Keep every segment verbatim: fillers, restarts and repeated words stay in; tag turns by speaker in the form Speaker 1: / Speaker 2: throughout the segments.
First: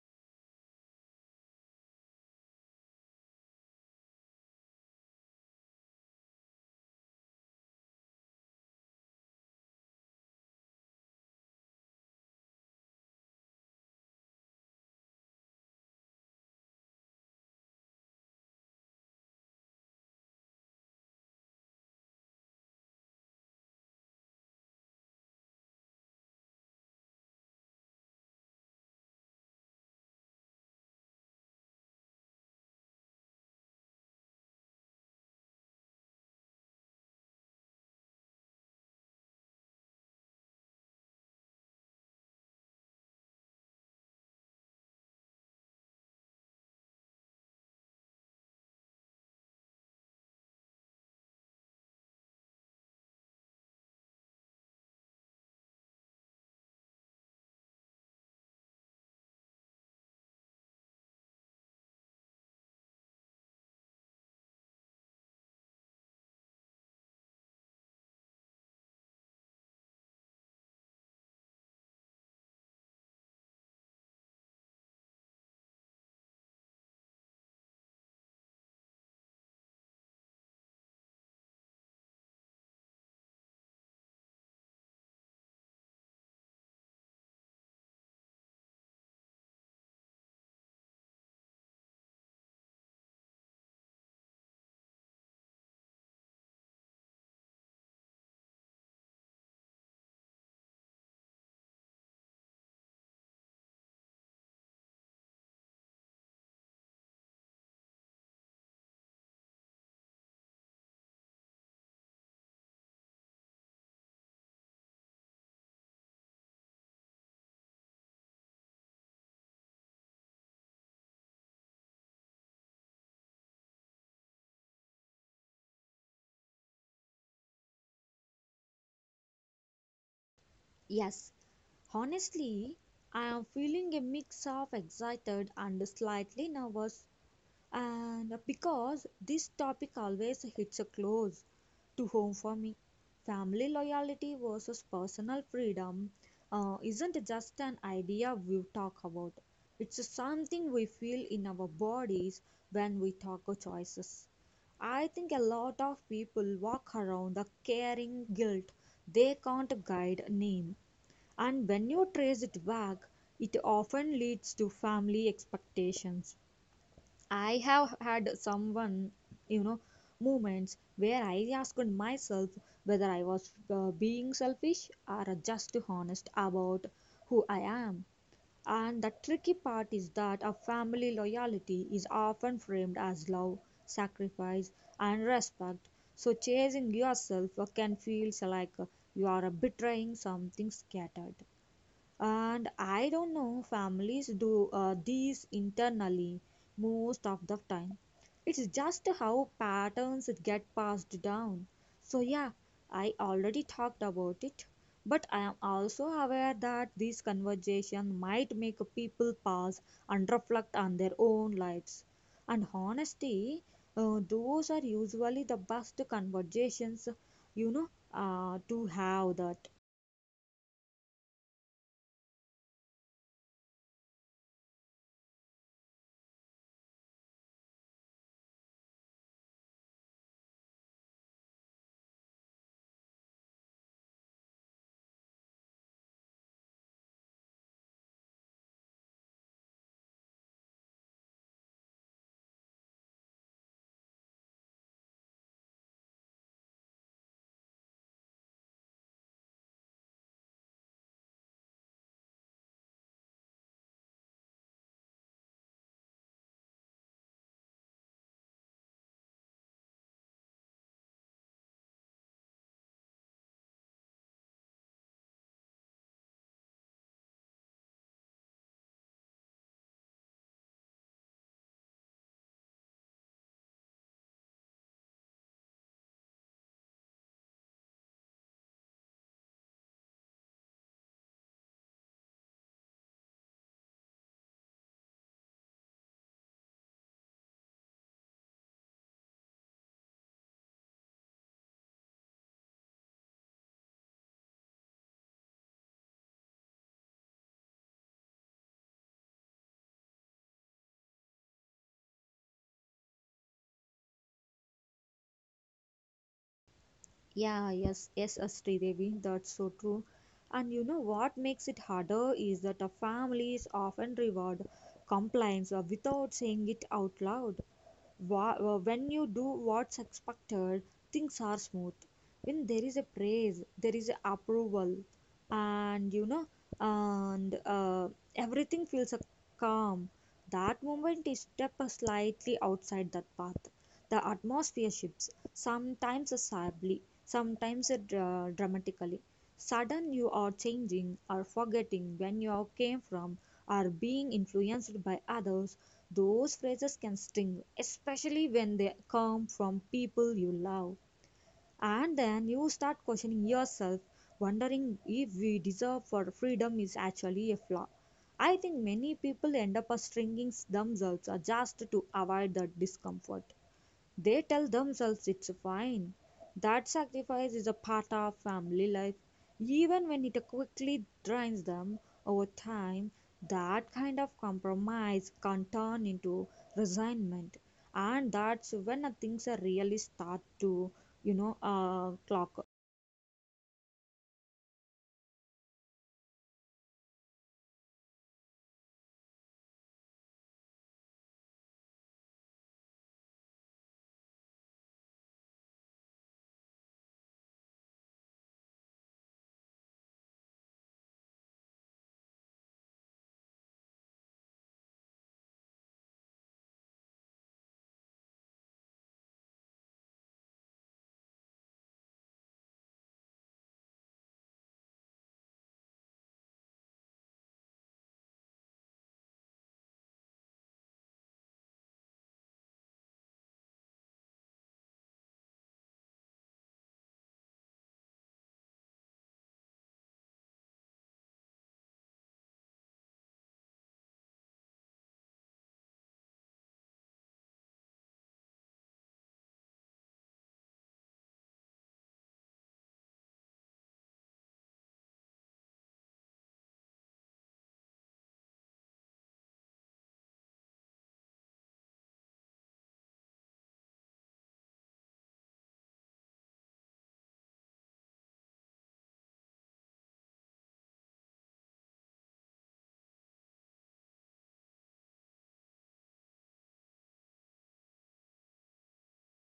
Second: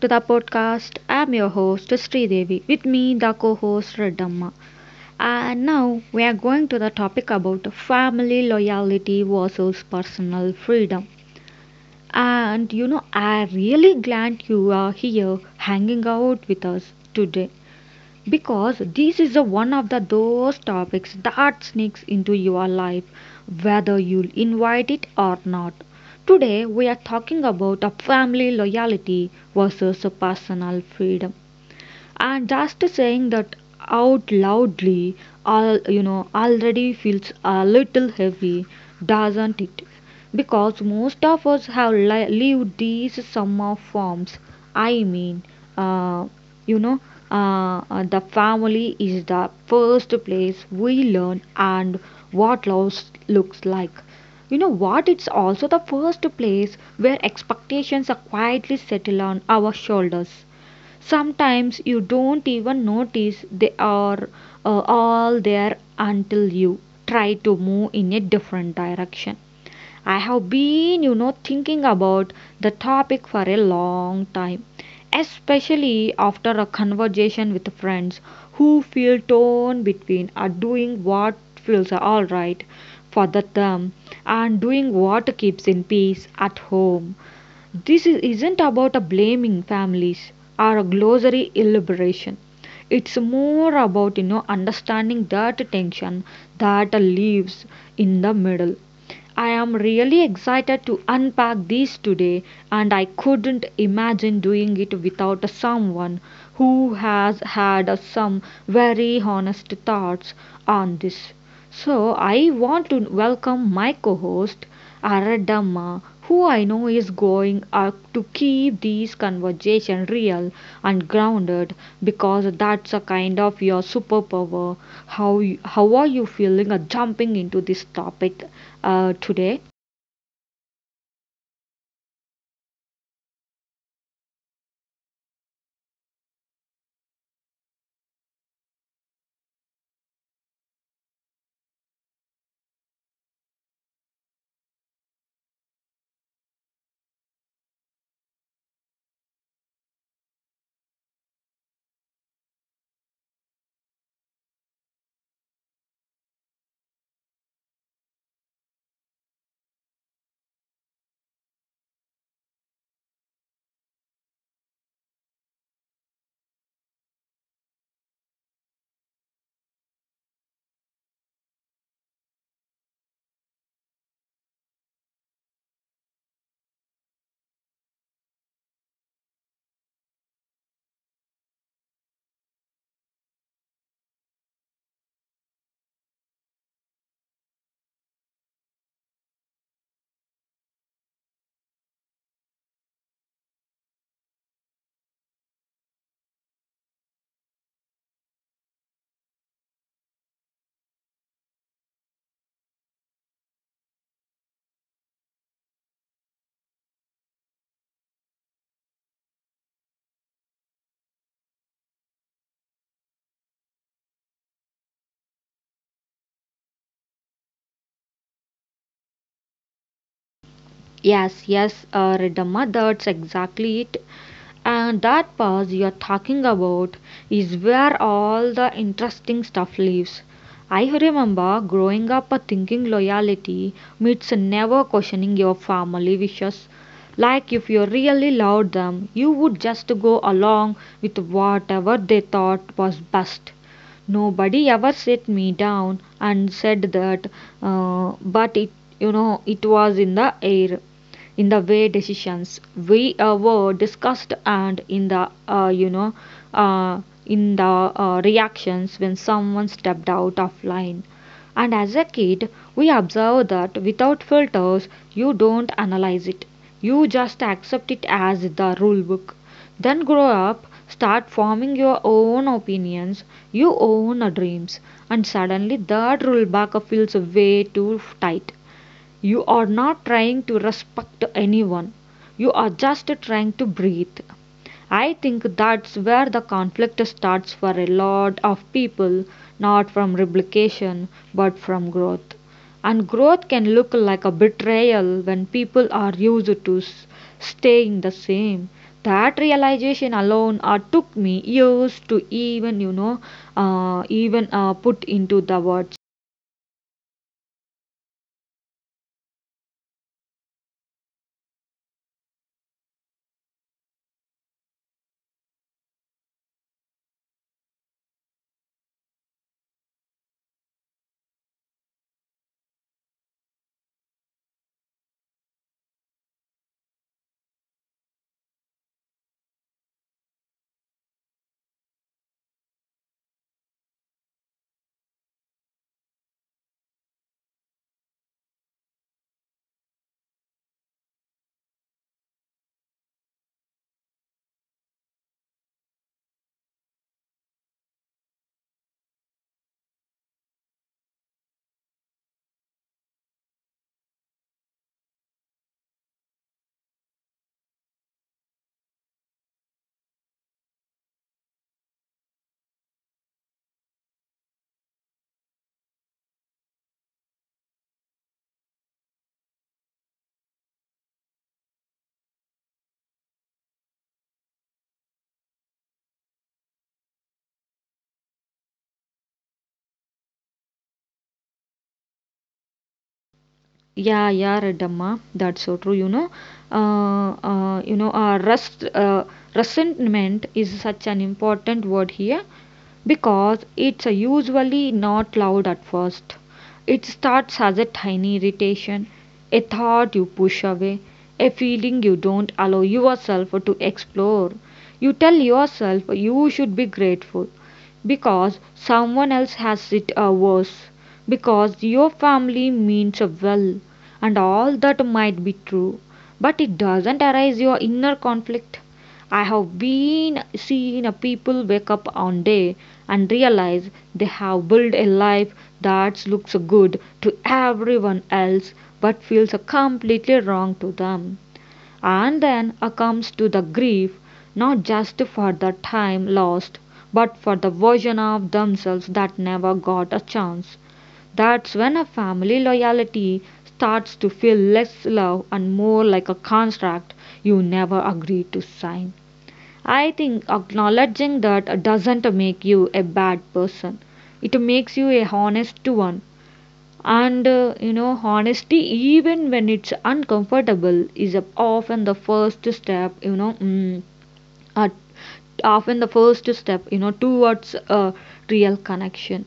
Speaker 1: to the podcast. I'm your host Sri Devi. With me the co-host Redamma. And now we are going to the topic about family loyalty versus personal freedom. And you know, I really glad you are here hanging out with us today because this is a one of the those topics that sneaks into your life whether you invite it or not. Today we are talking about a family loyalty versus a personal freedom, and just saying that out loudly all you know already feels a little heavy, doesn't it? Because most of us have li- lived these summer forms. i mean uh, you know uh, uh, the family is the first place we learn and what love looks like. You know what it's also the first place where expectations are quietly settled on our shoulders. Sometimes you don't even notice they are uh, all there until you try to move in a different direction. I have been, you know, thinking about the topic for a long time, especially after a conversation with friends who feel torn between are doing what feels all right for the term and doing what keeps in peace at home. This is- isn't about a blaming families or a glossary elaboration. It's more about you know understanding that tension that lives in the middle. I am really excited to unpack this today, and I couldn't imagine doing it without someone who has had some very honest thoughts on this. So, I want to welcome my co host, Aradamma, who I know is going up to keep these conversations real and grounded because that's a kind of your superpower. How you, how are you feeling uh, jumping into this topic uh, today?
Speaker 2: Yes, honestly, I am feeling a mix of excited and slightly nervous, and because this topic always hits a close to home for me. Family loyalty versus personal freedom uh, isn't just an idea we talk about, it's something we feel in our bodies when we talk of choices. I think a lot of people walk around the caring guilt they can't guide name, and when you trace it back, it often leads to family expectations. I have had someone, you know, moments where I asked myself whether I was uh, being selfish or just honest about who I am. And the tricky part is that a family loyalty is often framed as love, sacrifice, and respect. So chasing yourself uh, can feel like uh, you are uh, betraying something scattered. And I don't know, families do uh, these internally most of the time. It's just how patterns get passed down. So, yeah, I already talked about it, but I am also aware that this conversation might make people pause and reflect on their own lives. And honestly, uh, those are usually the best conversations, you know, uh, to have that.
Speaker 1: Yes, yes, uh, Riddhamma, that's exactly it. And that pause you're talking about is where all the interesting stuff lives. I remember growing up uh, thinking loyalty means never questioning your family wishes. Like if you really loved them, you would just go along with whatever they thought was best. Nobody ever set me down and said that, uh, but it, you know, it was in the air in the way decisions we uh, were discussed, and in the uh, you know uh, in the uh, reactions when someone stepped out of line. And as a kid we observe that without filters. You don't analyze it, you just accept it as the rule book. Then grow up, start forming your own opinions, your own dreams, and suddenly that rule book feels way too tight. You are not trying to respect anyone. You are just trying to breathe. I think that's where the conflict starts for a lot of people, not from replication, but from growth. And growth can look like a betrayal when people are used to s- staying the same. That realization alone uh, took me years to even, you know, uh, even uh, put into the words.
Speaker 2: Yeah, yes, yes, Astri Devi, that's so true. And you know what makes it harder is that our families often reward compliance uh, without saying it out loud. Wha- uh, When you do what's expected, things are smooth. When there is a praise, there is a approval, and you know, and uh, everything feels uh, calm. That moment is step slightly outside that path. The atmosphere shifts, sometimes sadly, sometimes dra- dramatically. Sudden, you are changing or forgetting when you came from, or being influenced by others. Those phrases can sting, especially when they come from people you love. And then you start questioning yourself, wondering if we deserve for freedom is actually a flaw. I think many people end up stringing themselves uh, just to avoid that discomfort. They tell themselves it's fine. That sacrifice is a part of family life. Even when it quickly drains them over time, that kind of compromise can turn into resignment. And that's when uh, things uh, really start to, you know, uh, clock.
Speaker 1: Yeah, yeah, Reddamma, that's so true. You know, uh, uh, you know, uh, rust, uh, resentment is such an important word here because it's uh, usually not loud at first. It starts as a tiny irritation, a thought you push away, a feeling you don't allow yourself to explore. You tell yourself you should be grateful because someone else has it uh, worse, because your family means well, and all that might be true, but it doesn't arise your inner conflict. I have been seen a people wake up on day and realize they have built a life that looks good to everyone else but feels completely wrong to them. And then uh, comes to the grief, not just for the time lost, but for the version of themselves that never got a chance. That's when a family loyalty starts to feel less love and more like a contract you never agreed to sign. I think acknowledging that doesn't make you a bad person. It makes you a honest one. And uh, you know, honesty, even when it's uncomfortable, is often the first step, you know, mm, uh, often the first step, you know, towards a real connection.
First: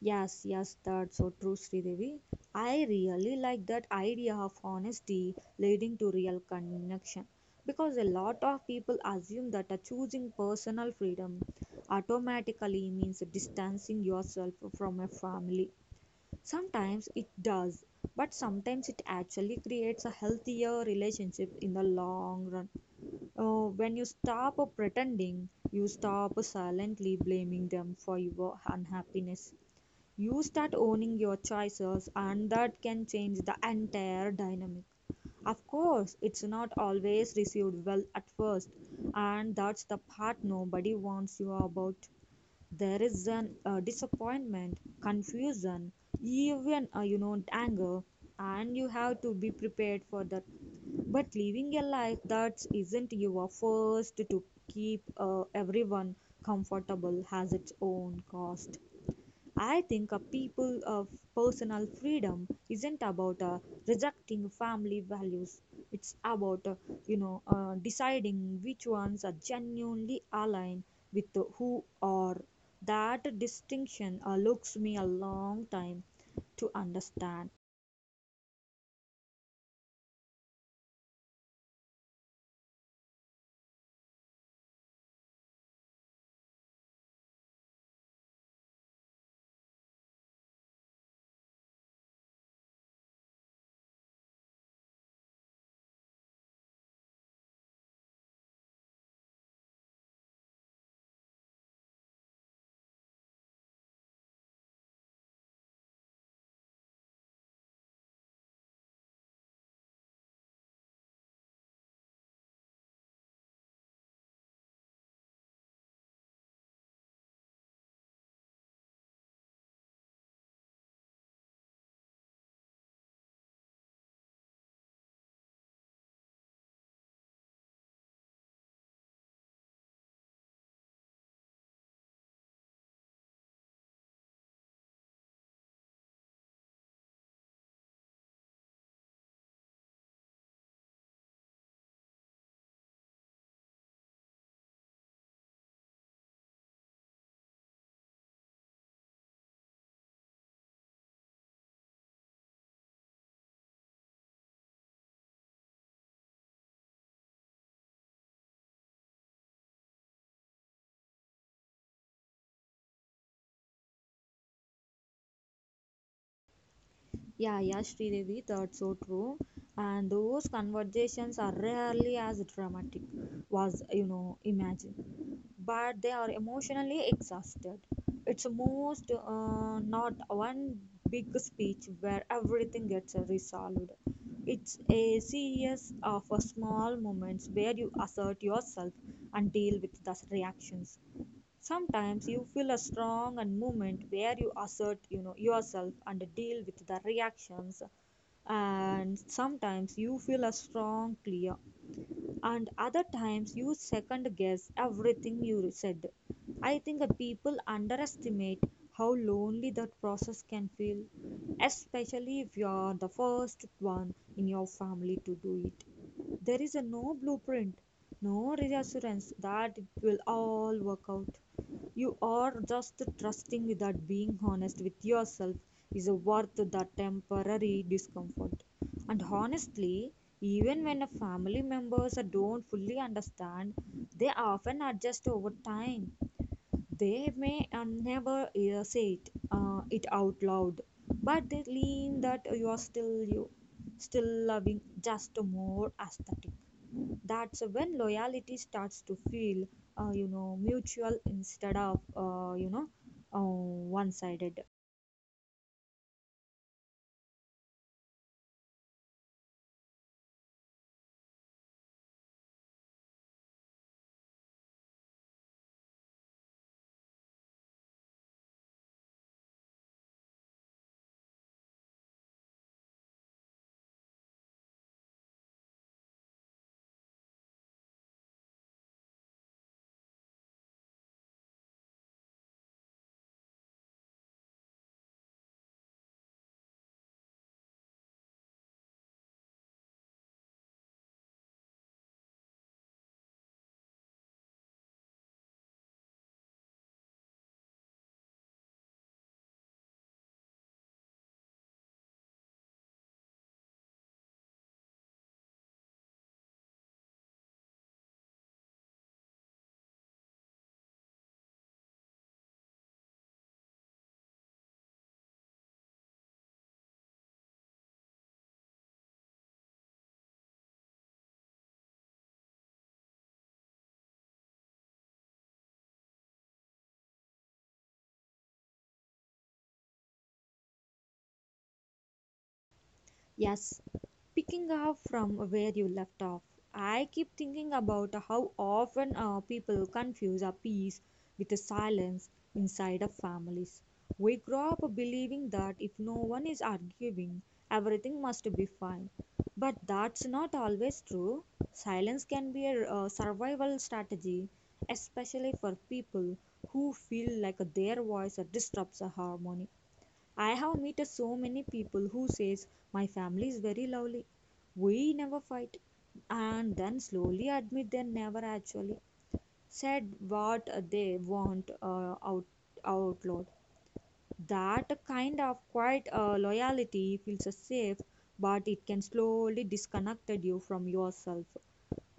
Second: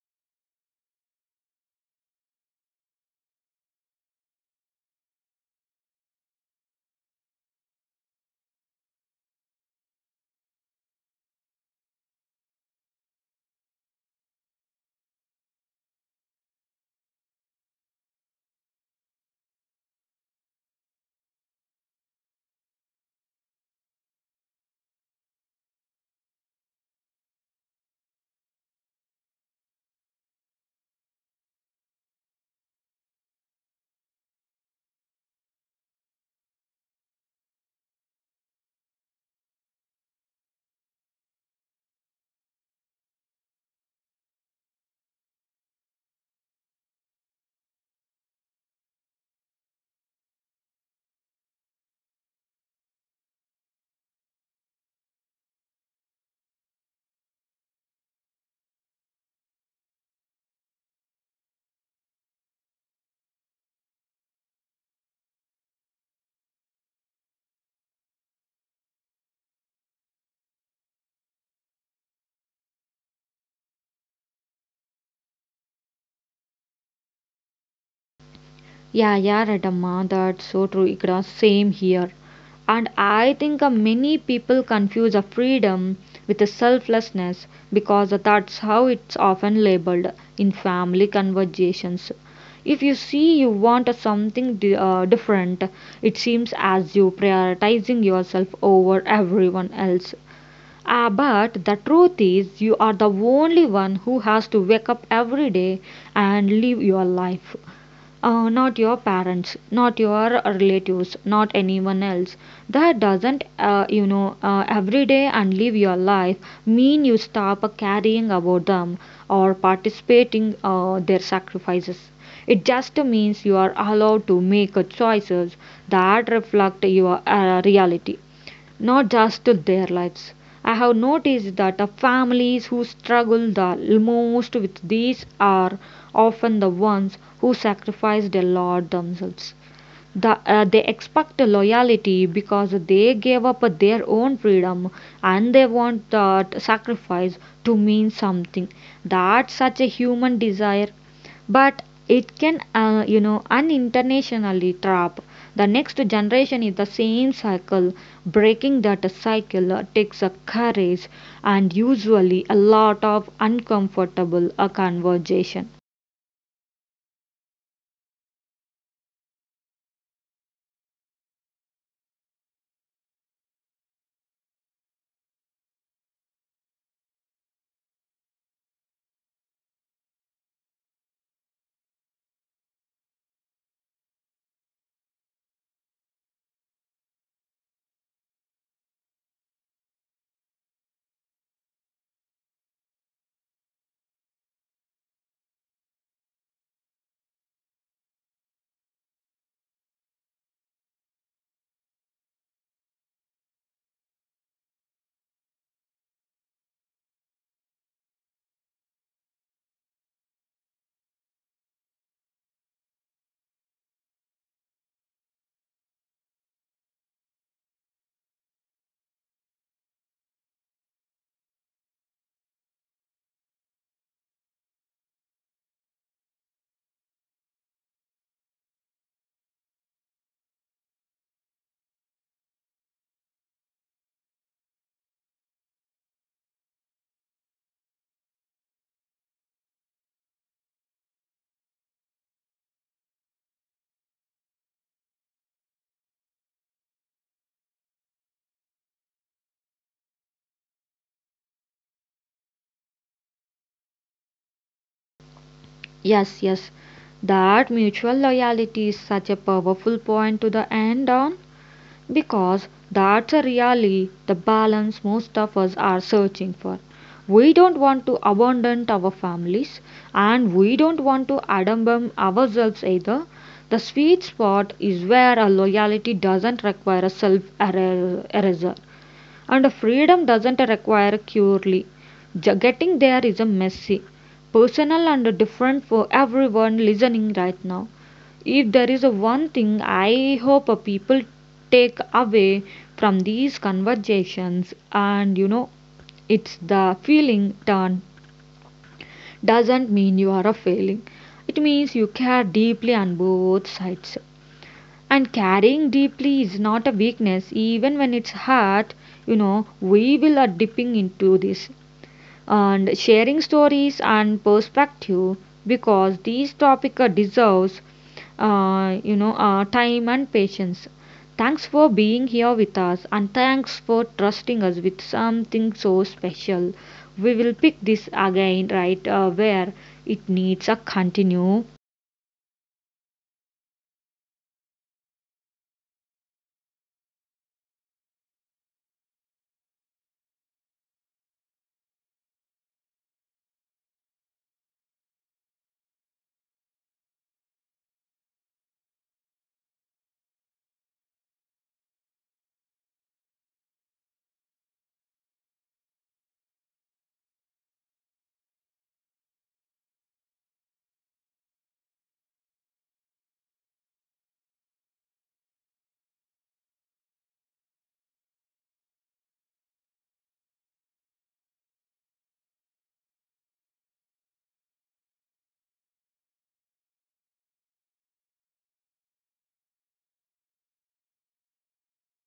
Speaker 2: Yes, yes, that's so true, Sridevi. I really like that idea of honesty leading to real connection because a lot of people assume that uh, choosing personal freedom automatically means distancing yourself from a family. Sometimes it does, but sometimes it actually creates a healthier relationship in the long run. Oh, when you stop pretending, you stop silently blaming them for your unhappiness, you start owning your choices, and that can change the entire dynamic. Of course, it's not always received well at first, and that's the part nobody warns you about. There is an uh, disappointment, confusion, even uh, you know anger, and you have to be prepared for that. But living a life that isn't your first to keep uh, everyone comfortable has its own cost. I think a people of personal freedom isn't about uh, rejecting family values. It's about uh, you know uh, deciding which ones are genuinely aligned with who are. That distinction uh, looks me a long time to understand.
Speaker 1: Yeah, yeah, Ratama, that's so true. Ikra, same here. And I think uh, many people confuse a freedom with a selflessness because uh, that's how it's often labeled in family conversations. If you see you want a something di- uh, different, it seems as you prioritizing yourself over everyone else. Ah, but the truth is, you are the only one who has to wake up every day and live your life. Uh, not your parents, not your relatives, not anyone else. That doesn't, uh, you know, uh, every day and live your life mean you stop caring about them or participating uh, their sacrifices. It just means you are allowed to make choices that reflect your uh, reality, not just to their lives. I have noticed that the families who struggle the most with these are often the ones who sacrificed a lot themselves. The, uh, they expect loyalty because they gave up their own freedom and they want that sacrifice to mean something. That's such a human desire, but it can, uh, you know, unintentionally trap the next generation in the same cycle. Breaking that cycle uh, takes a courage and usually a lot of uncomfortable uh, conversation.
Speaker 2: Yeah, yeah, Sridevi, that's so true. And those conversations are rarely as dramatic, was you know, imagine. But they are emotionally exhausted. It's most uh, not one big speech where everything gets resolved. It's a series of uh, small moments where you assert yourself and deal with the reactions. Sometimes you feel a strong and movement where you assert you know yourself and deal with the reactions, and sometimes you feel a strong clear, and other times you second guess everything you said. I think the people underestimate how lonely that process can feel, especially if you are the first one in your family to do it. There is a no blueprint, no reassurance that it will all work out. You are just trusting that being honest with yourself is worth the temporary discomfort. And honestly, even when a family members don't fully understand, they often adjust over time. They may uh, never uh, say it, uh, it out loud, but they lean that you are still you, still loving, just more aesthetic. That's when loyalty starts to feel uh, you know mutual instead of uh, you know uh, one sided.
Speaker 1: Yes, yes. That mutual loyalty is such a powerful point to the end on because that's a really the balance most of us are searching for. We don't want to abandon our families, and we don't want to abandon ourselves either. The sweet spot is where a loyalty doesn't require a self erasure. And freedom doesn't require purely. Ju- Getting there is a messy, personal, and different for everyone listening right now. If there is a one thing I hope a people take away from these conversations, and you know, it's the feeling turn doesn't mean you are a failing. It means you care deeply on both sides. And carrying deeply is not a weakness, even when it's hard. You know, we will are dipping into this and sharing stories and perspective because these topic uh, deserves uh, you know uh, time and patience. Thanks for being here with us, and thanks for trusting us with something so special. We will pick this again right uh, where it needs a continue.
Speaker 2: Yes, picking up from where you left off, I keep thinking about how often uh, people confuse a peace with a silence inside of families. We grow up believing that if no one is arguing, everything must be fine. But that's not always true. Silence can be a uh, survival strategy, especially for people who feel like their voice disrupts a harmony. I have met so many people who says my family is very lovely. We never fight, and then slowly admit they never actually said what they want uh, out out loud. That kind of quiet uh, loyalty feels safe, but it can slowly disconnect you from yourself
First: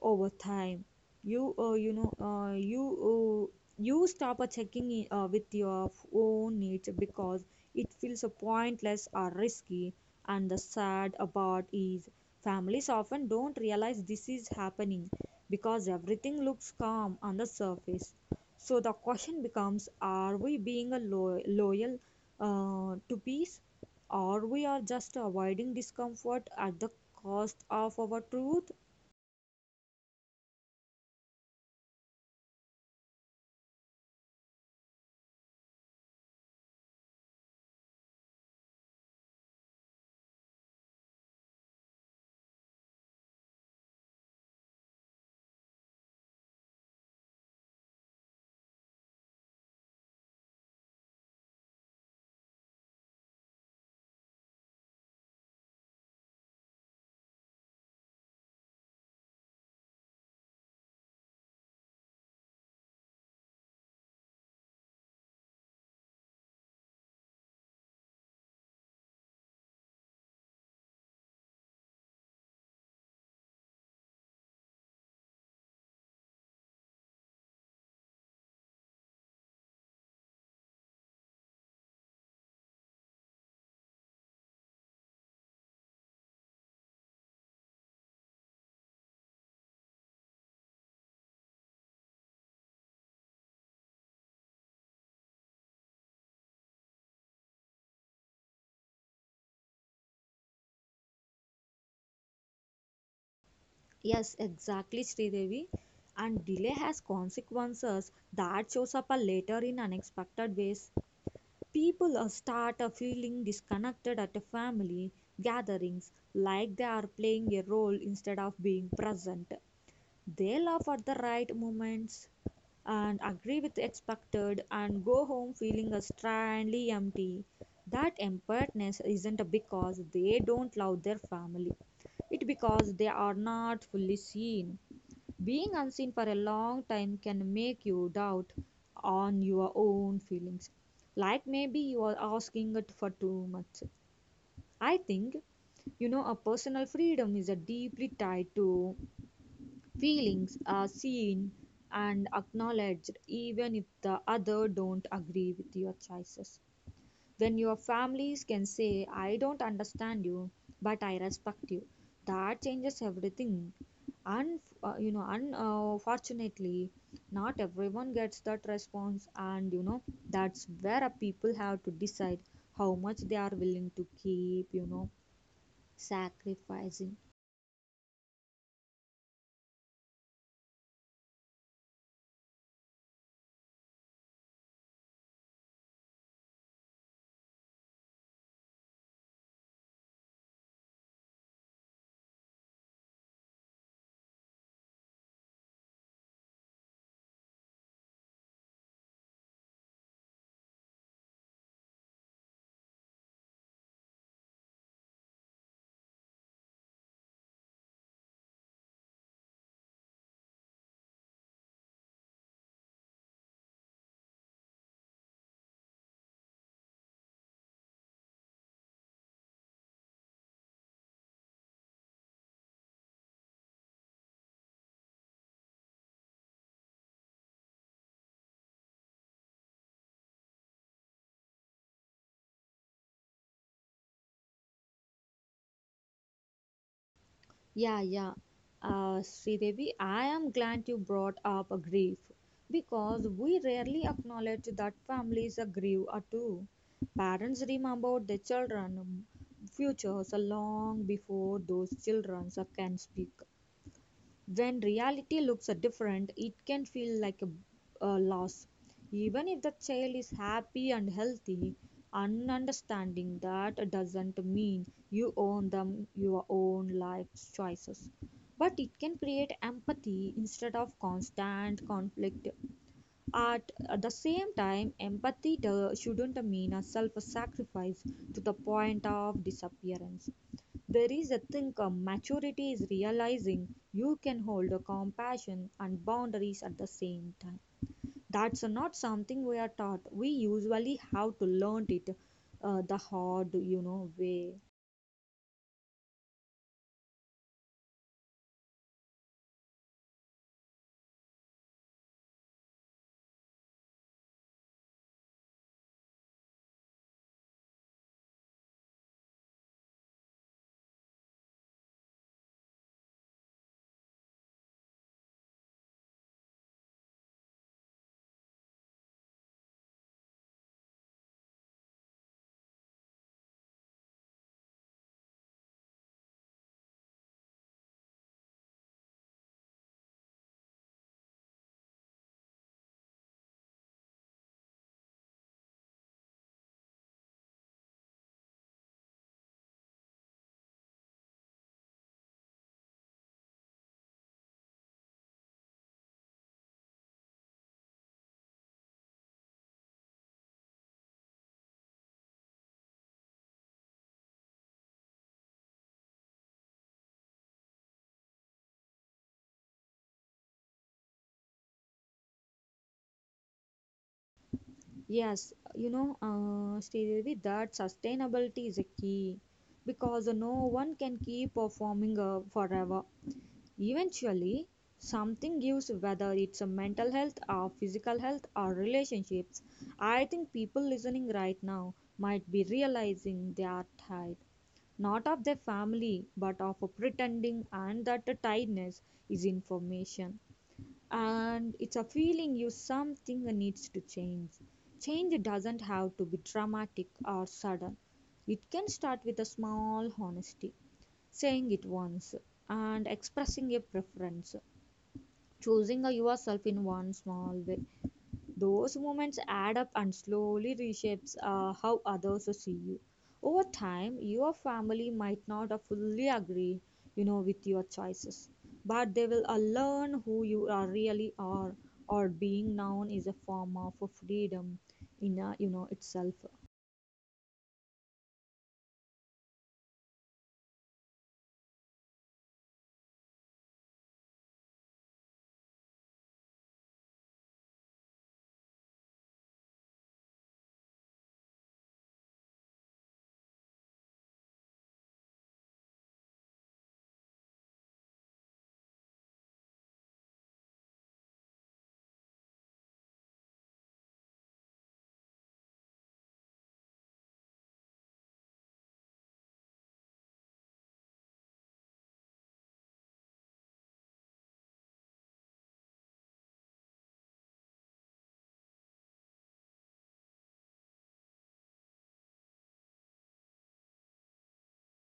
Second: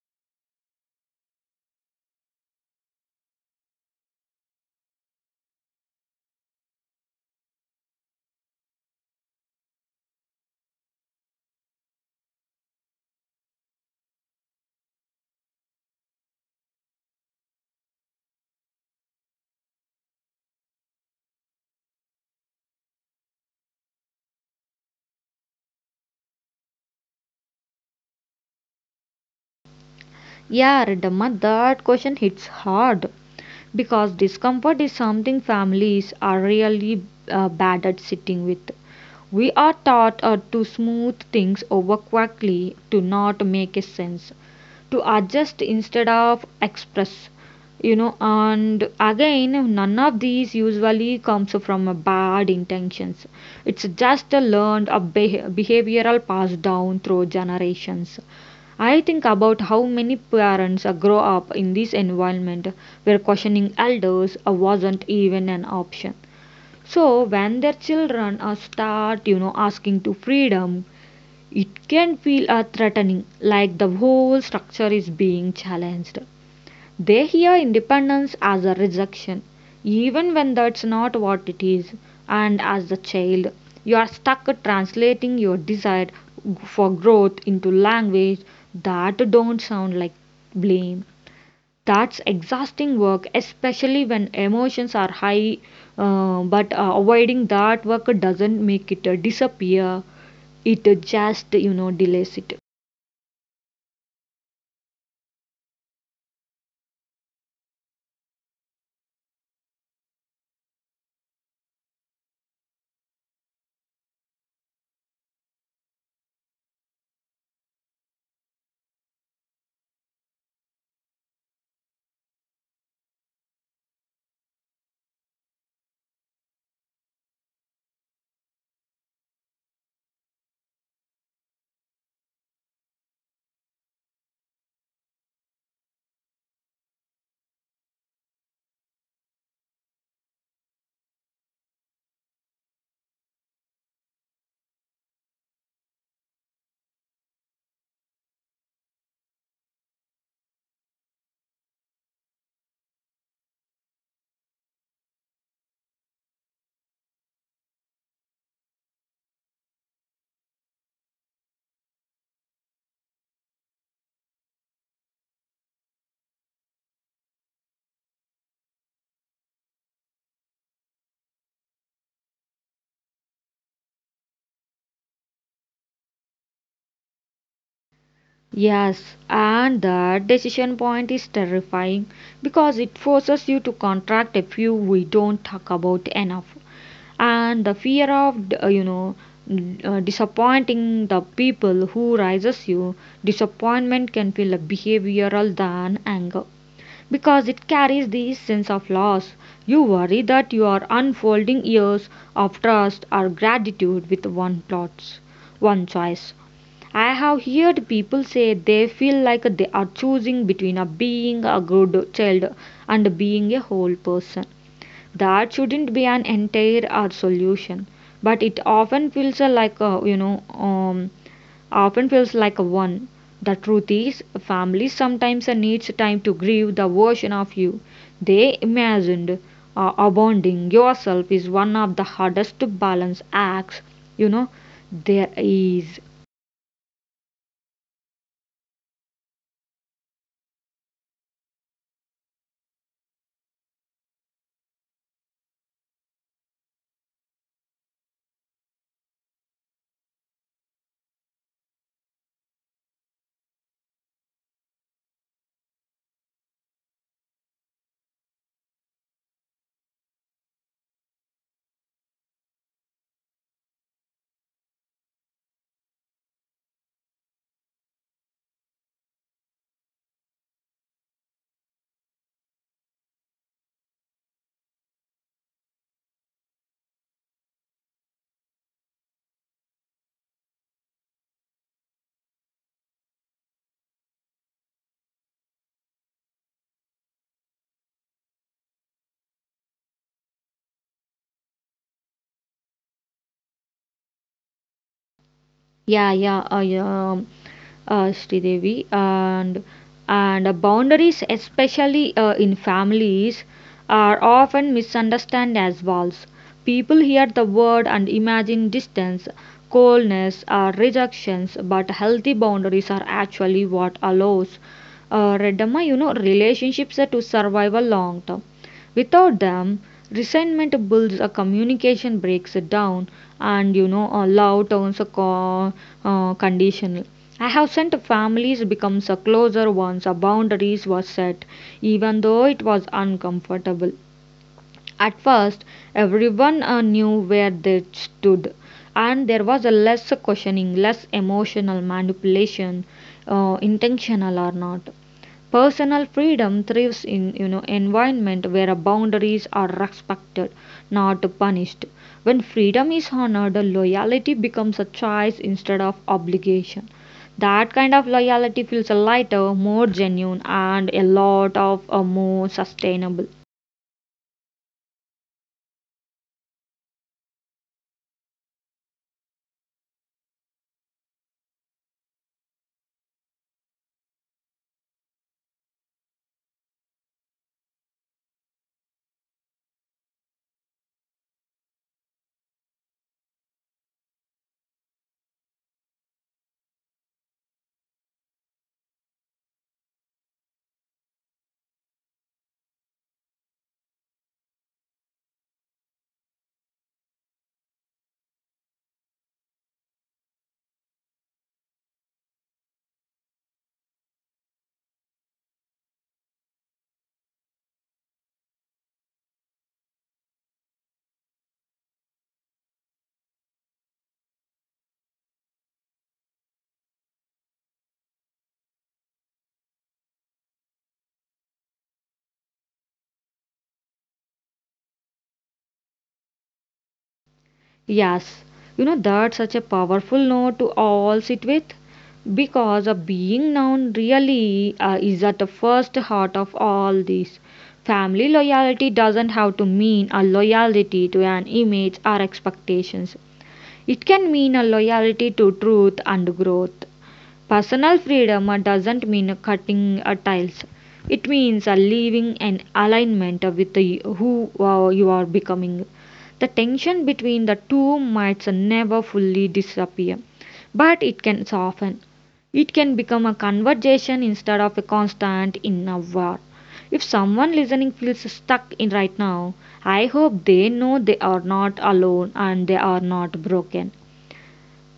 Speaker 2: over time. You uh, you know uh, you uh, you stop uh, checking in, uh, with your own needs because it feels uh, pointless or risky. And the sad about is families often don't realize this is happening because everything looks calm on the surface. So the question becomes, are we being a lo- loyal uh, to peace, or we are just avoiding discomfort at the cost of our truth?
Speaker 1: Yeah, Riddhamma, that question hits hard because discomfort is something families are really uh, bad at sitting with. We are taught uh, to smooth things over quickly, to not make a sense, to adjust instead of express. You know, and again, none of these usually comes from a bad intentions. It's just a learned a beh behavioral passed down through generations. I think about how many parents uh, grow up in this environment where questioning elders uh, wasn't even an option. So when their children uh, start, you know, asking to freedom, it can feel uh, threatening, like the whole structure is being challenged. They hear independence as a rejection, even when that's not what it is. And as a child, you are stuck translating your desire for growth into language that don't sound like blame. That's exhausting work, especially when emotions are high, uh, but uh, avoiding that work doesn't make it uh, disappear, it uh, just, you know, delays it.
Speaker 2: Yes, exactly, Sridevi. And delay has consequences that shows up a later in unexpected ways. People uh, start uh, feeling disconnected at a family gatherings, like they are playing a role instead of being present. They laugh at the right moments and agree with the expected and go home feeling strangely empty. That emptiness isn't because they don't love their family. It because they are not fully seen. Being unseen for a long time can make you doubt on your own feelings. Like maybe you are asking it for too much. I think you know a personal freedom is a deeply tied to feelings are seen and acknowledged, even if the other don't agree with your choices. When your families can say, I don't understand you, but I respect you, that changes everything. And uh, you know, unfortunately, not everyone gets that response, and you know, that's where a people have to decide how much they are willing to keep, you know, sacrificing.
Speaker 1: Yes, and that decision point is terrifying because it forces you to contract a few we don't talk about enough. And the fear of, uh, you know, uh, disappointing the people who raises you, disappointment can feel a behavioral than anger because it carries the sense of loss. You worry that you are unfolding years of trust or gratitude with one plot, one choice. I have heard people say they feel like they are choosing between a being a good child and being a whole person. That shouldn't be an entire or solution, but it often feels like a, you know um, often feels like a one. The truth is, families sometimes needs time to grieve the version of you they imagined. Uh, abandoning yourself is one of the hardest balance acts you know there is.
Speaker 2: Yeah, yeah. Uh, Sridevi, I am glad you brought up a grief because we rarely acknowledge that families are grieve uh, too. Parents remember their children' futures long before those children can speak. When reality looks different, it can feel like a, a loss. Even if the child is happy and healthy, understanding that doesn't mean you own them your own life's choices. But it can create empathy instead of constant conflict. At the same time, empathy do- shouldn't mean a self sacrifice to the point of disappearance. There is a thing of maturity is realizing you can hold a compassion and boundaries at the same time. That's not something we are taught. We usually have to learn it uh, the hard, you know, way.
Speaker 1: Yeah, yeah, uh, yeah, um, uh, Sridevi, and and uh, boundaries, especially uh, in families, are often misunderstood as walls. People hear the word and imagine distance, coldness, or rejections, but healthy boundaries are actually what allows uh, Redamma, you know, relationships to survive a long term. Without them, resentment builds, a communication breaks it down, and you know, a love turns a co- uh, conditional. I have sent families becomes a closer once a boundaries was set, even though it was uncomfortable. At first, everyone uh, knew where they stood, and there was a less questioning, less emotional manipulation, uh, intentional or not. Personal freedom thrives in you know environment where boundaries are respected, not punished. When freedom is honored, loyalty becomes a choice instead of obligation. That kind of loyalty feels lighter, more genuine, and a lot of uh, more sustainable.
Speaker 2: Yes, you know, uh, Sridevi, that sustainability is a key because no one can keep performing uh, forever. Eventually, something gives, whether it's a mental health or physical health or relationships. I think people listening right now might be realizing they are tired, not of their family, but of a pretending, and that the tiredness is information. And it's a feeling you something needs to change. Change doesn't have to be dramatic or sudden. It can start with a small honesty, saying it once, and expressing a preference, choosing a yourself in one small way. Those moments add up and slowly reshapes uh, how others see you. Over time, your family might not uh, fully agree, you know, with your choices, but they will uh, learn who you are really are. Or being known is a form of freedom in uh, you know itself.
Speaker 1: Yes, you know that's such a powerful note to all sit with because a being known really uh, is at the first heart of all this. Family loyalty doesn't have to mean a loyalty to an image or expectations. It can mean a loyalty to truth and growth. Personal freedom uh, doesn't mean cutting uh, ties. It means uh, living in alignment uh, with the, who uh, you are becoming. The tension between the two might uh, never fully disappear, but it can soften. It can become a conversation instead of a constant inner war. If someone listening feels stuck in right now, I hope they know they are not alone and they are not broken.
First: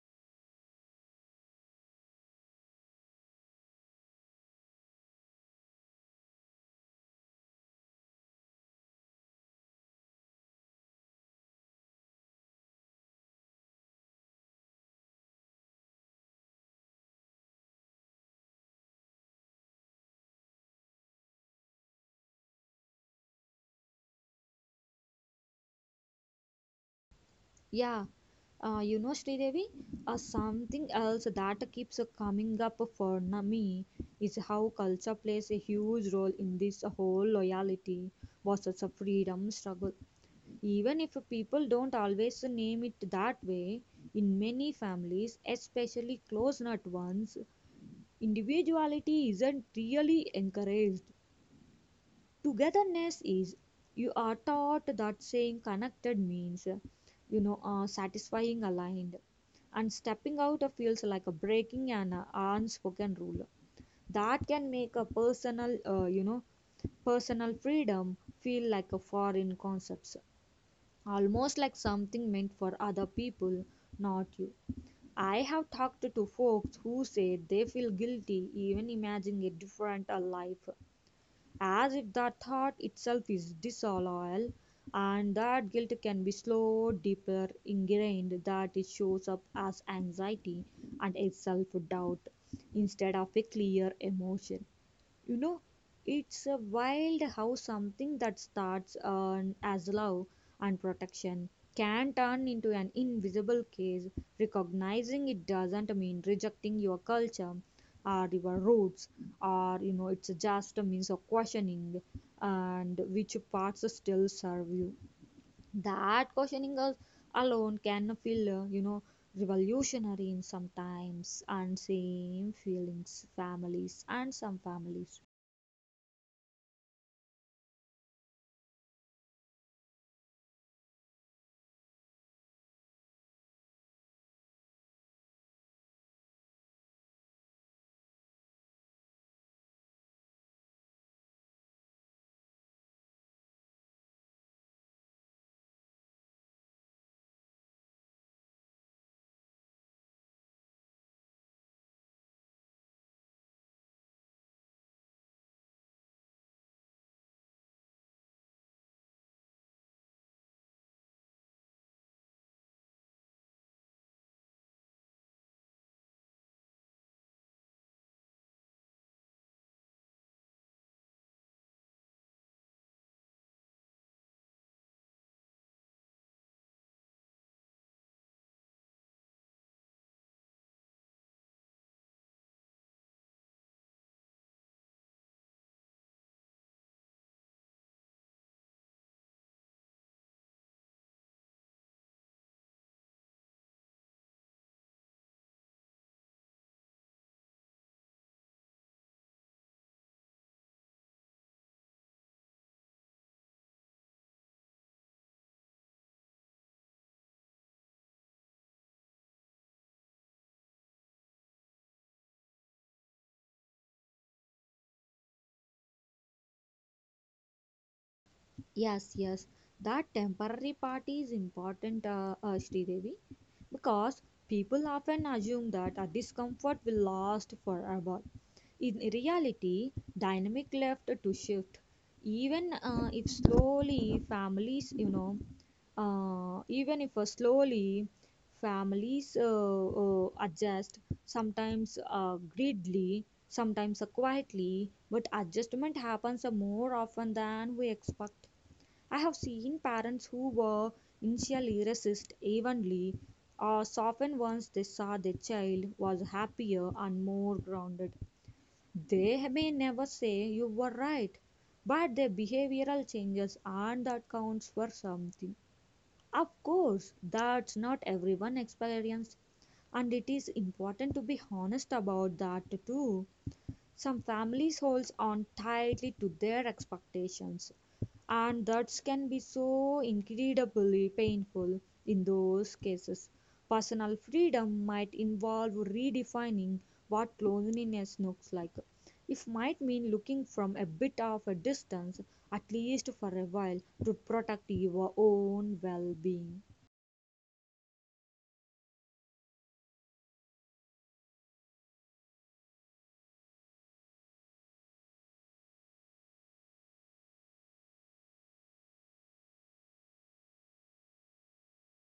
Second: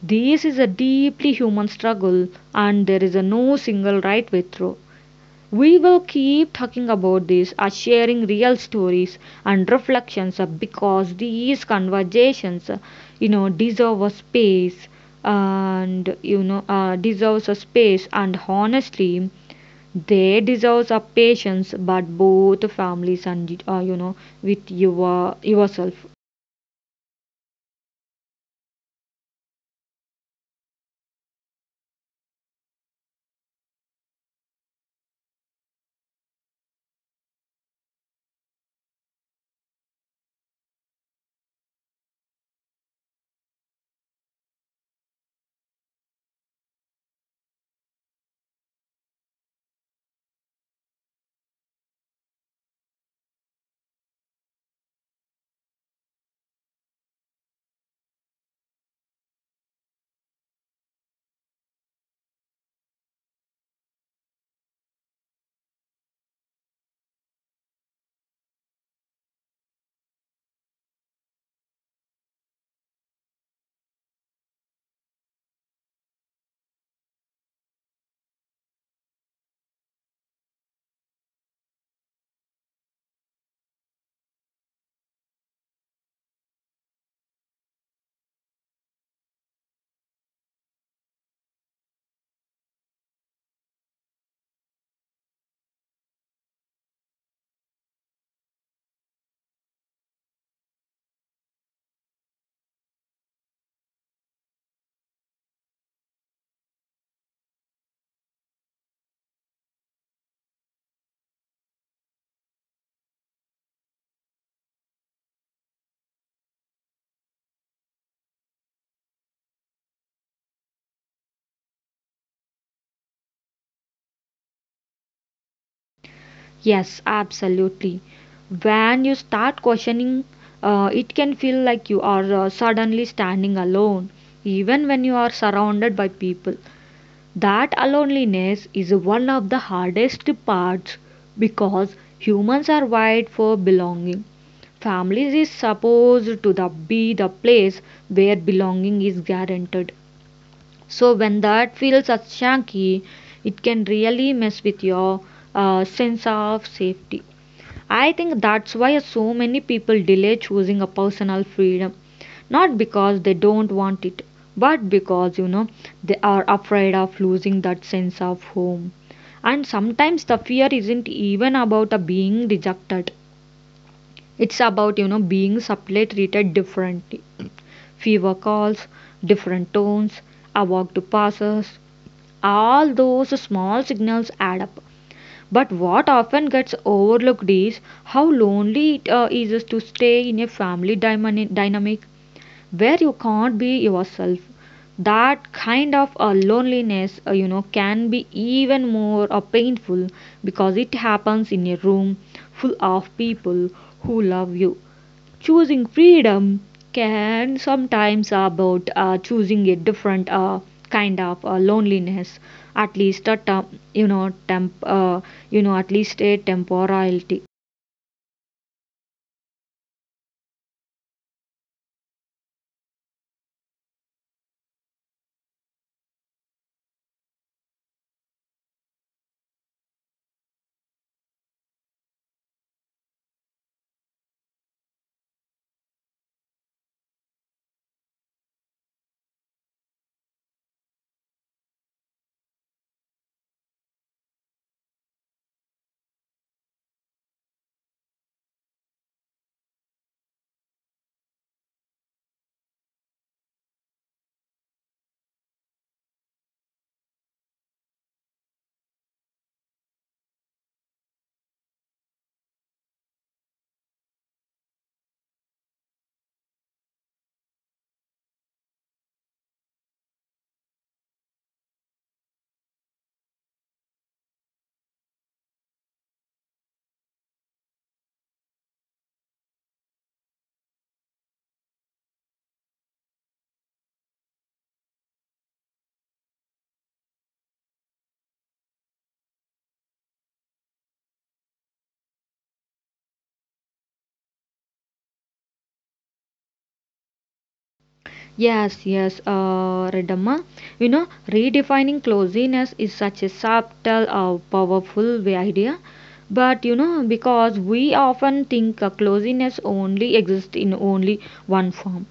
Speaker 1: This is a deeply human struggle, and there is a no single right way through. We will keep talking about this as sharing real stories and reflections uh, because these conversations, uh, you know, deserve a space and you know uh, deserves a space and honestly they deserve a patience but both families and uh, you know with your yourself.
Speaker 2: Yeah, uh, you know, Sridevi, uh, something else that keeps uh, coming up for na- me is how culture plays a huge role in this whole loyalty versus a freedom struggle. Even if people don't always name it that way, in many families, especially close-knit ones, individuality isn't really encouraged. Togetherness is. You are taught that saying connected means you know uh, satisfying aligned, and stepping out of feels like a breaking an uh, unspoken rule. That can make a personal uh, you know personal freedom feel like a foreign concept, almost like something meant for other people, not you. I have talked to folks who say they feel guilty even imagining a different uh, life, as if that thought itself is disloyal. And that guilt can be slow deeper ingrained, that it shows up as anxiety and a self doubt instead of a clear emotion. You know, it's a wild how something that starts uh, as love and protection can turn into an invisible case. Recognizing it doesn't mean rejecting your culture or your roots, or you know, it's just a means of questioning and which parts still serve you. That questioning al- alone can feel, uh, you know, revolutionary in sometimes and same feelings families and some families.
Speaker 1: Yes, absolutely. When you start questioning, uh, it can feel like you are uh, suddenly standing alone, even when you are surrounded by people. That loneliness is one of the hardest parts because humans are wired for belonging. Families is supposed to the, be the place where belonging is guaranteed. So when that feels a shanky, it can really mess with your uh, sense of safety. I think that's why so many people delay choosing a personal freedom, not because they don't want it, but because you know they are afraid of losing that sense of home. And sometimes the fear isn't even about uh, being rejected. It's about you know being subtly treated differently. Fewer calls, different tones, a walk to passes, all those small signals add up. But what often gets overlooked is how lonely it uh, is to stay in a family dymani- dynamic where you can't be yourself. That kind of uh, loneliness, uh, you know, can be even more uh, painful because it happens in a room full of people who love you. Choosing freedom can sometimes about uh, choosing a different uh, kind of uh, loneliness, at least a temp, you know temp- uh, you know at least a temporality.
Speaker 2: Yes, yes. That temporary part is important, uh, uh, Devi, because people often assume that a discomfort will last forever. In reality, dynamic left to shift. Even uh, if slowly, families, you know, uh, even if uh, slowly, families uh, uh, adjust, sometimes uh, greedily, sometimes uh, quietly, but adjustment happens uh, more often than we expect. I have seen parents who were initially resist evenly or soften once they saw their child was happier and more grounded. They may never say you were right, but their behavioral changes and that counts for something. Of course, that's not everyone experienced, and it is important to be honest about that too. Some families holds on tightly to their expectations, and that can be so incredibly painful. In those cases, personal freedom might involve redefining what loneliness looks like. It might mean looking from a bit of a distance, at least for a while, to protect your own well being.
Speaker 1: Yes, yes, uh, Redamma. You know, redefining closeness is such a subtle, uh, powerful way idea. But you know, because we often think uh, closeness only exists in only one form.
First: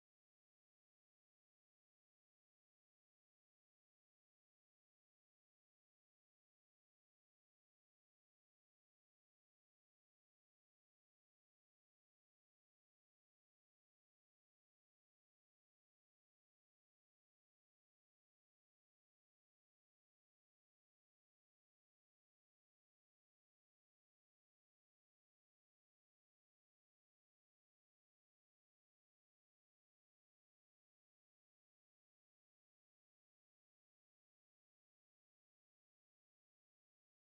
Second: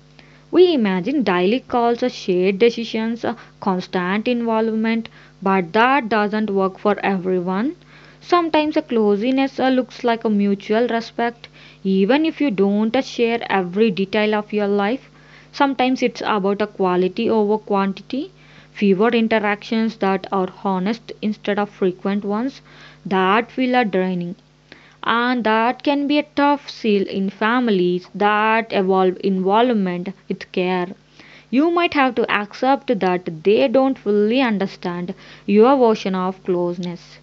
Speaker 1: We imagine daily calls, uh, shared decisions, uh, constant involvement, but that doesn't work for everyone. Sometimes a closeness uh, looks like a mutual respect, even if you don't uh, share every detail of your life. Sometimes it's about a quality over quantity, fewer interactions that are honest instead of frequent ones that feel are draining. And that can be a tough seal in families that evolve involvement with care. You might have to accept that they don't fully understand your version of closeness,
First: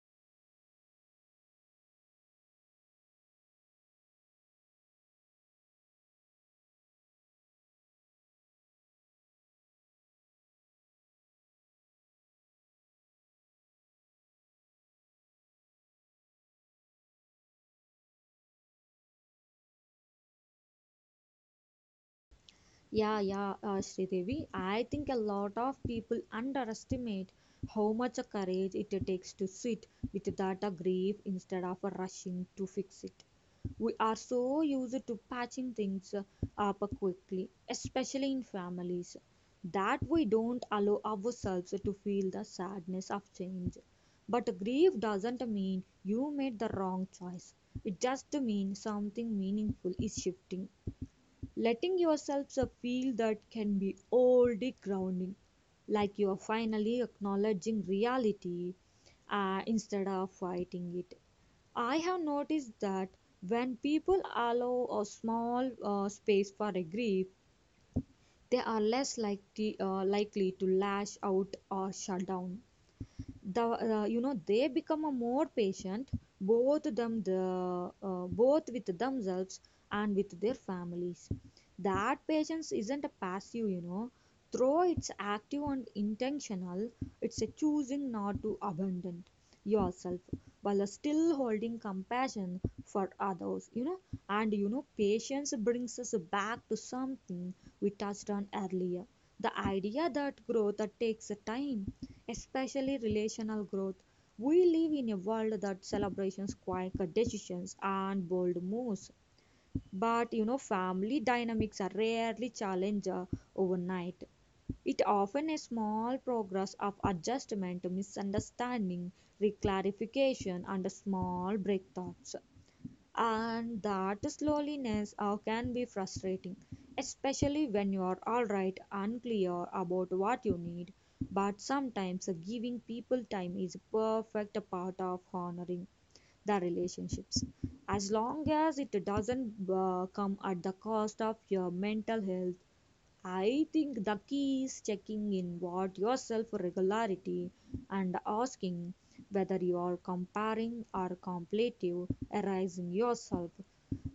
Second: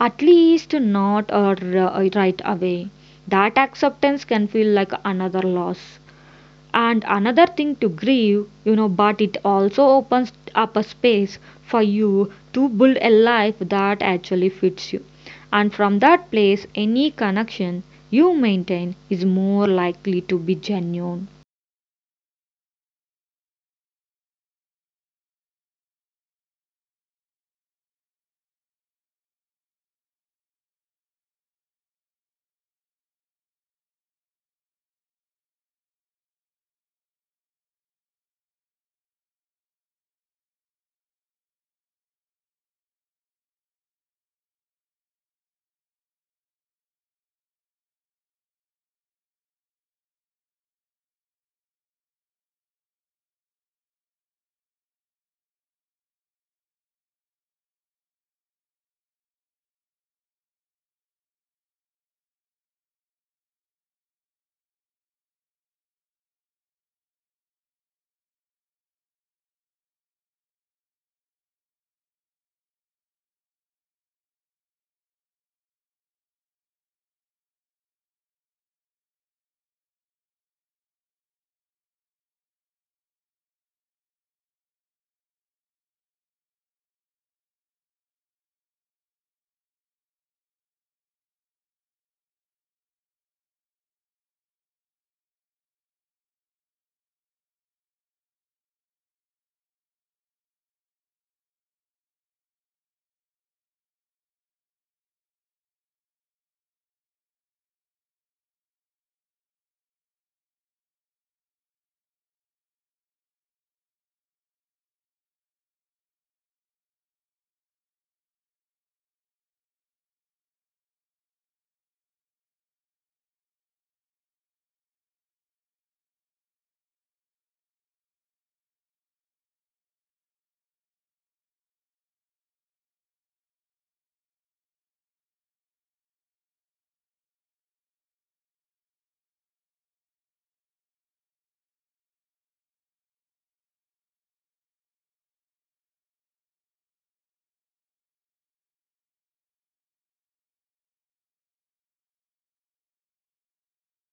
Speaker 1: at least not or, uh, right away. That acceptance can feel like another loss and another thing to grieve, you know, but it also opens up a space for you to build a life that actually fits you. And from that place any connection you maintain is more likely to be genuine.
Speaker 2: Yeah, yeah, uh, Sridevi. I think a lot of people underestimate how much courage it takes to sit with that uh, grief instead of rushing to fix it. We are so used to patching things up quickly, especially in families, that we don't allow ourselves to feel the sadness of change. But grief doesn't mean you made the wrong choice. It just means something meaningful is shifting. Letting yourself a feel that can be already grounding, like you are finally acknowledging reality uh, instead of fighting it. I have noticed that when people allow a small uh, space for a grief, they are less likely, uh, likely to lash out or shut down. The uh, You know, they become a more patient, both them the uh, both with themselves and with their families. That patience isn't a passive, you know, though it's active and intentional. It's a choosing not to abandon yourself while still holding compassion for others, you know. And you know, patience brings us back to something we touched on earlier, the idea that growth that takes time, especially relational growth. We live in a world that celebrates quick decisions and bold moves, but you know, family dynamics are rarely challenged uh, overnight. It often a small progress of adjustment, misunderstanding, reclarification, and small breakthroughs. And that slowness uh, can be frustrating, especially when you are alright, unclear about what you need. But sometimes uh, giving people time is a perfect part of honoring the relationships. As long as it doesn't uh, come at the cost of your mental health. I think the key is checking in with yourself regularity and asking whether you are comparing or competitive, arising yourself.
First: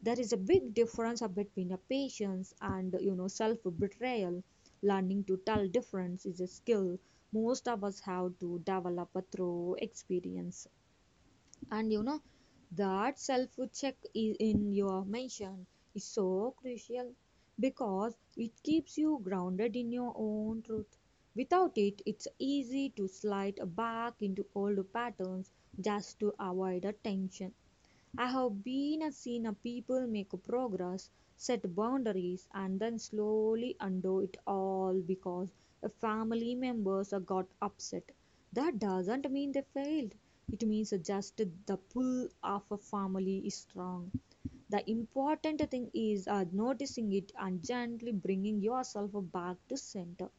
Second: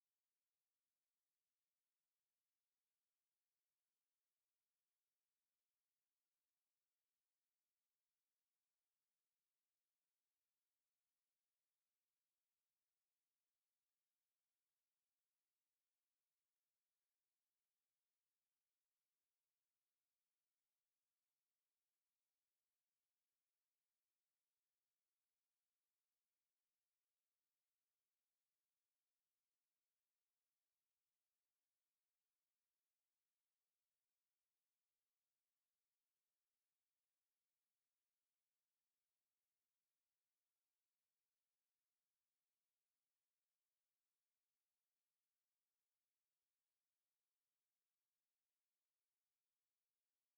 Speaker 2: There is a big difference between a patience and, you know, self betrayal. Learning to tell difference is a skill most of us have to develop through experience. And you know, that self check is in your mention is so crucial because it keeps you grounded in your own truth. Without it, it's easy to slide back into old patterns just to avoid attention. I have been a seen a people make a progress, set boundaries, and then slowly undo it all because a family members are got upset. That doesn't mean they failed. It means just the pull of a family is strong. The important thing is uh, noticing it and gently bringing yourself back to center.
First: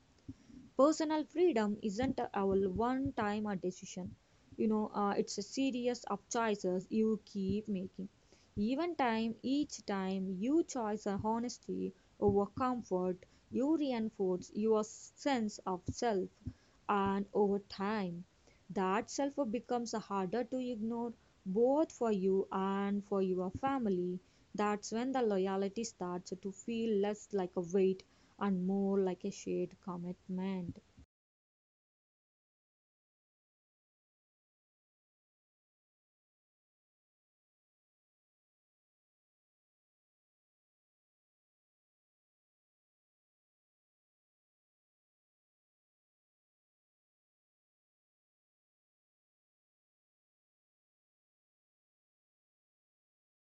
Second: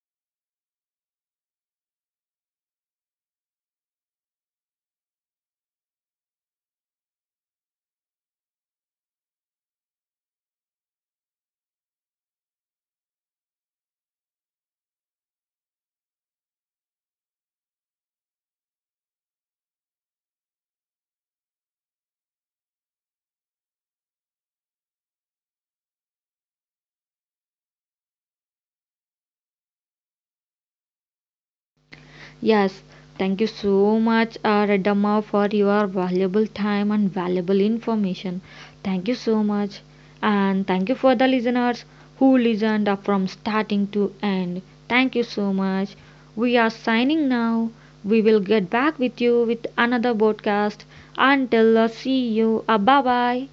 Speaker 2: Personal freedom isn't a one time a decision, you know, uh, it's a series of choices you keep making. Even time each time you choose a honesty over comfort, you reinforce your s- sense of self. And over time, that self becomes harder to ignore, both for you and for your family. That's when the loyalty starts to feel less like a weight and more like a shared commitment.
Speaker 1: Yes, thank you so much, uh, Reddamma, for your valuable time and valuable information. Thank you so much. And thank you for the listeners who listened up from starting to end. Thank you so much. We are signing now. We will get back with you with another podcast. Until uh, see you. Uh, bye bye.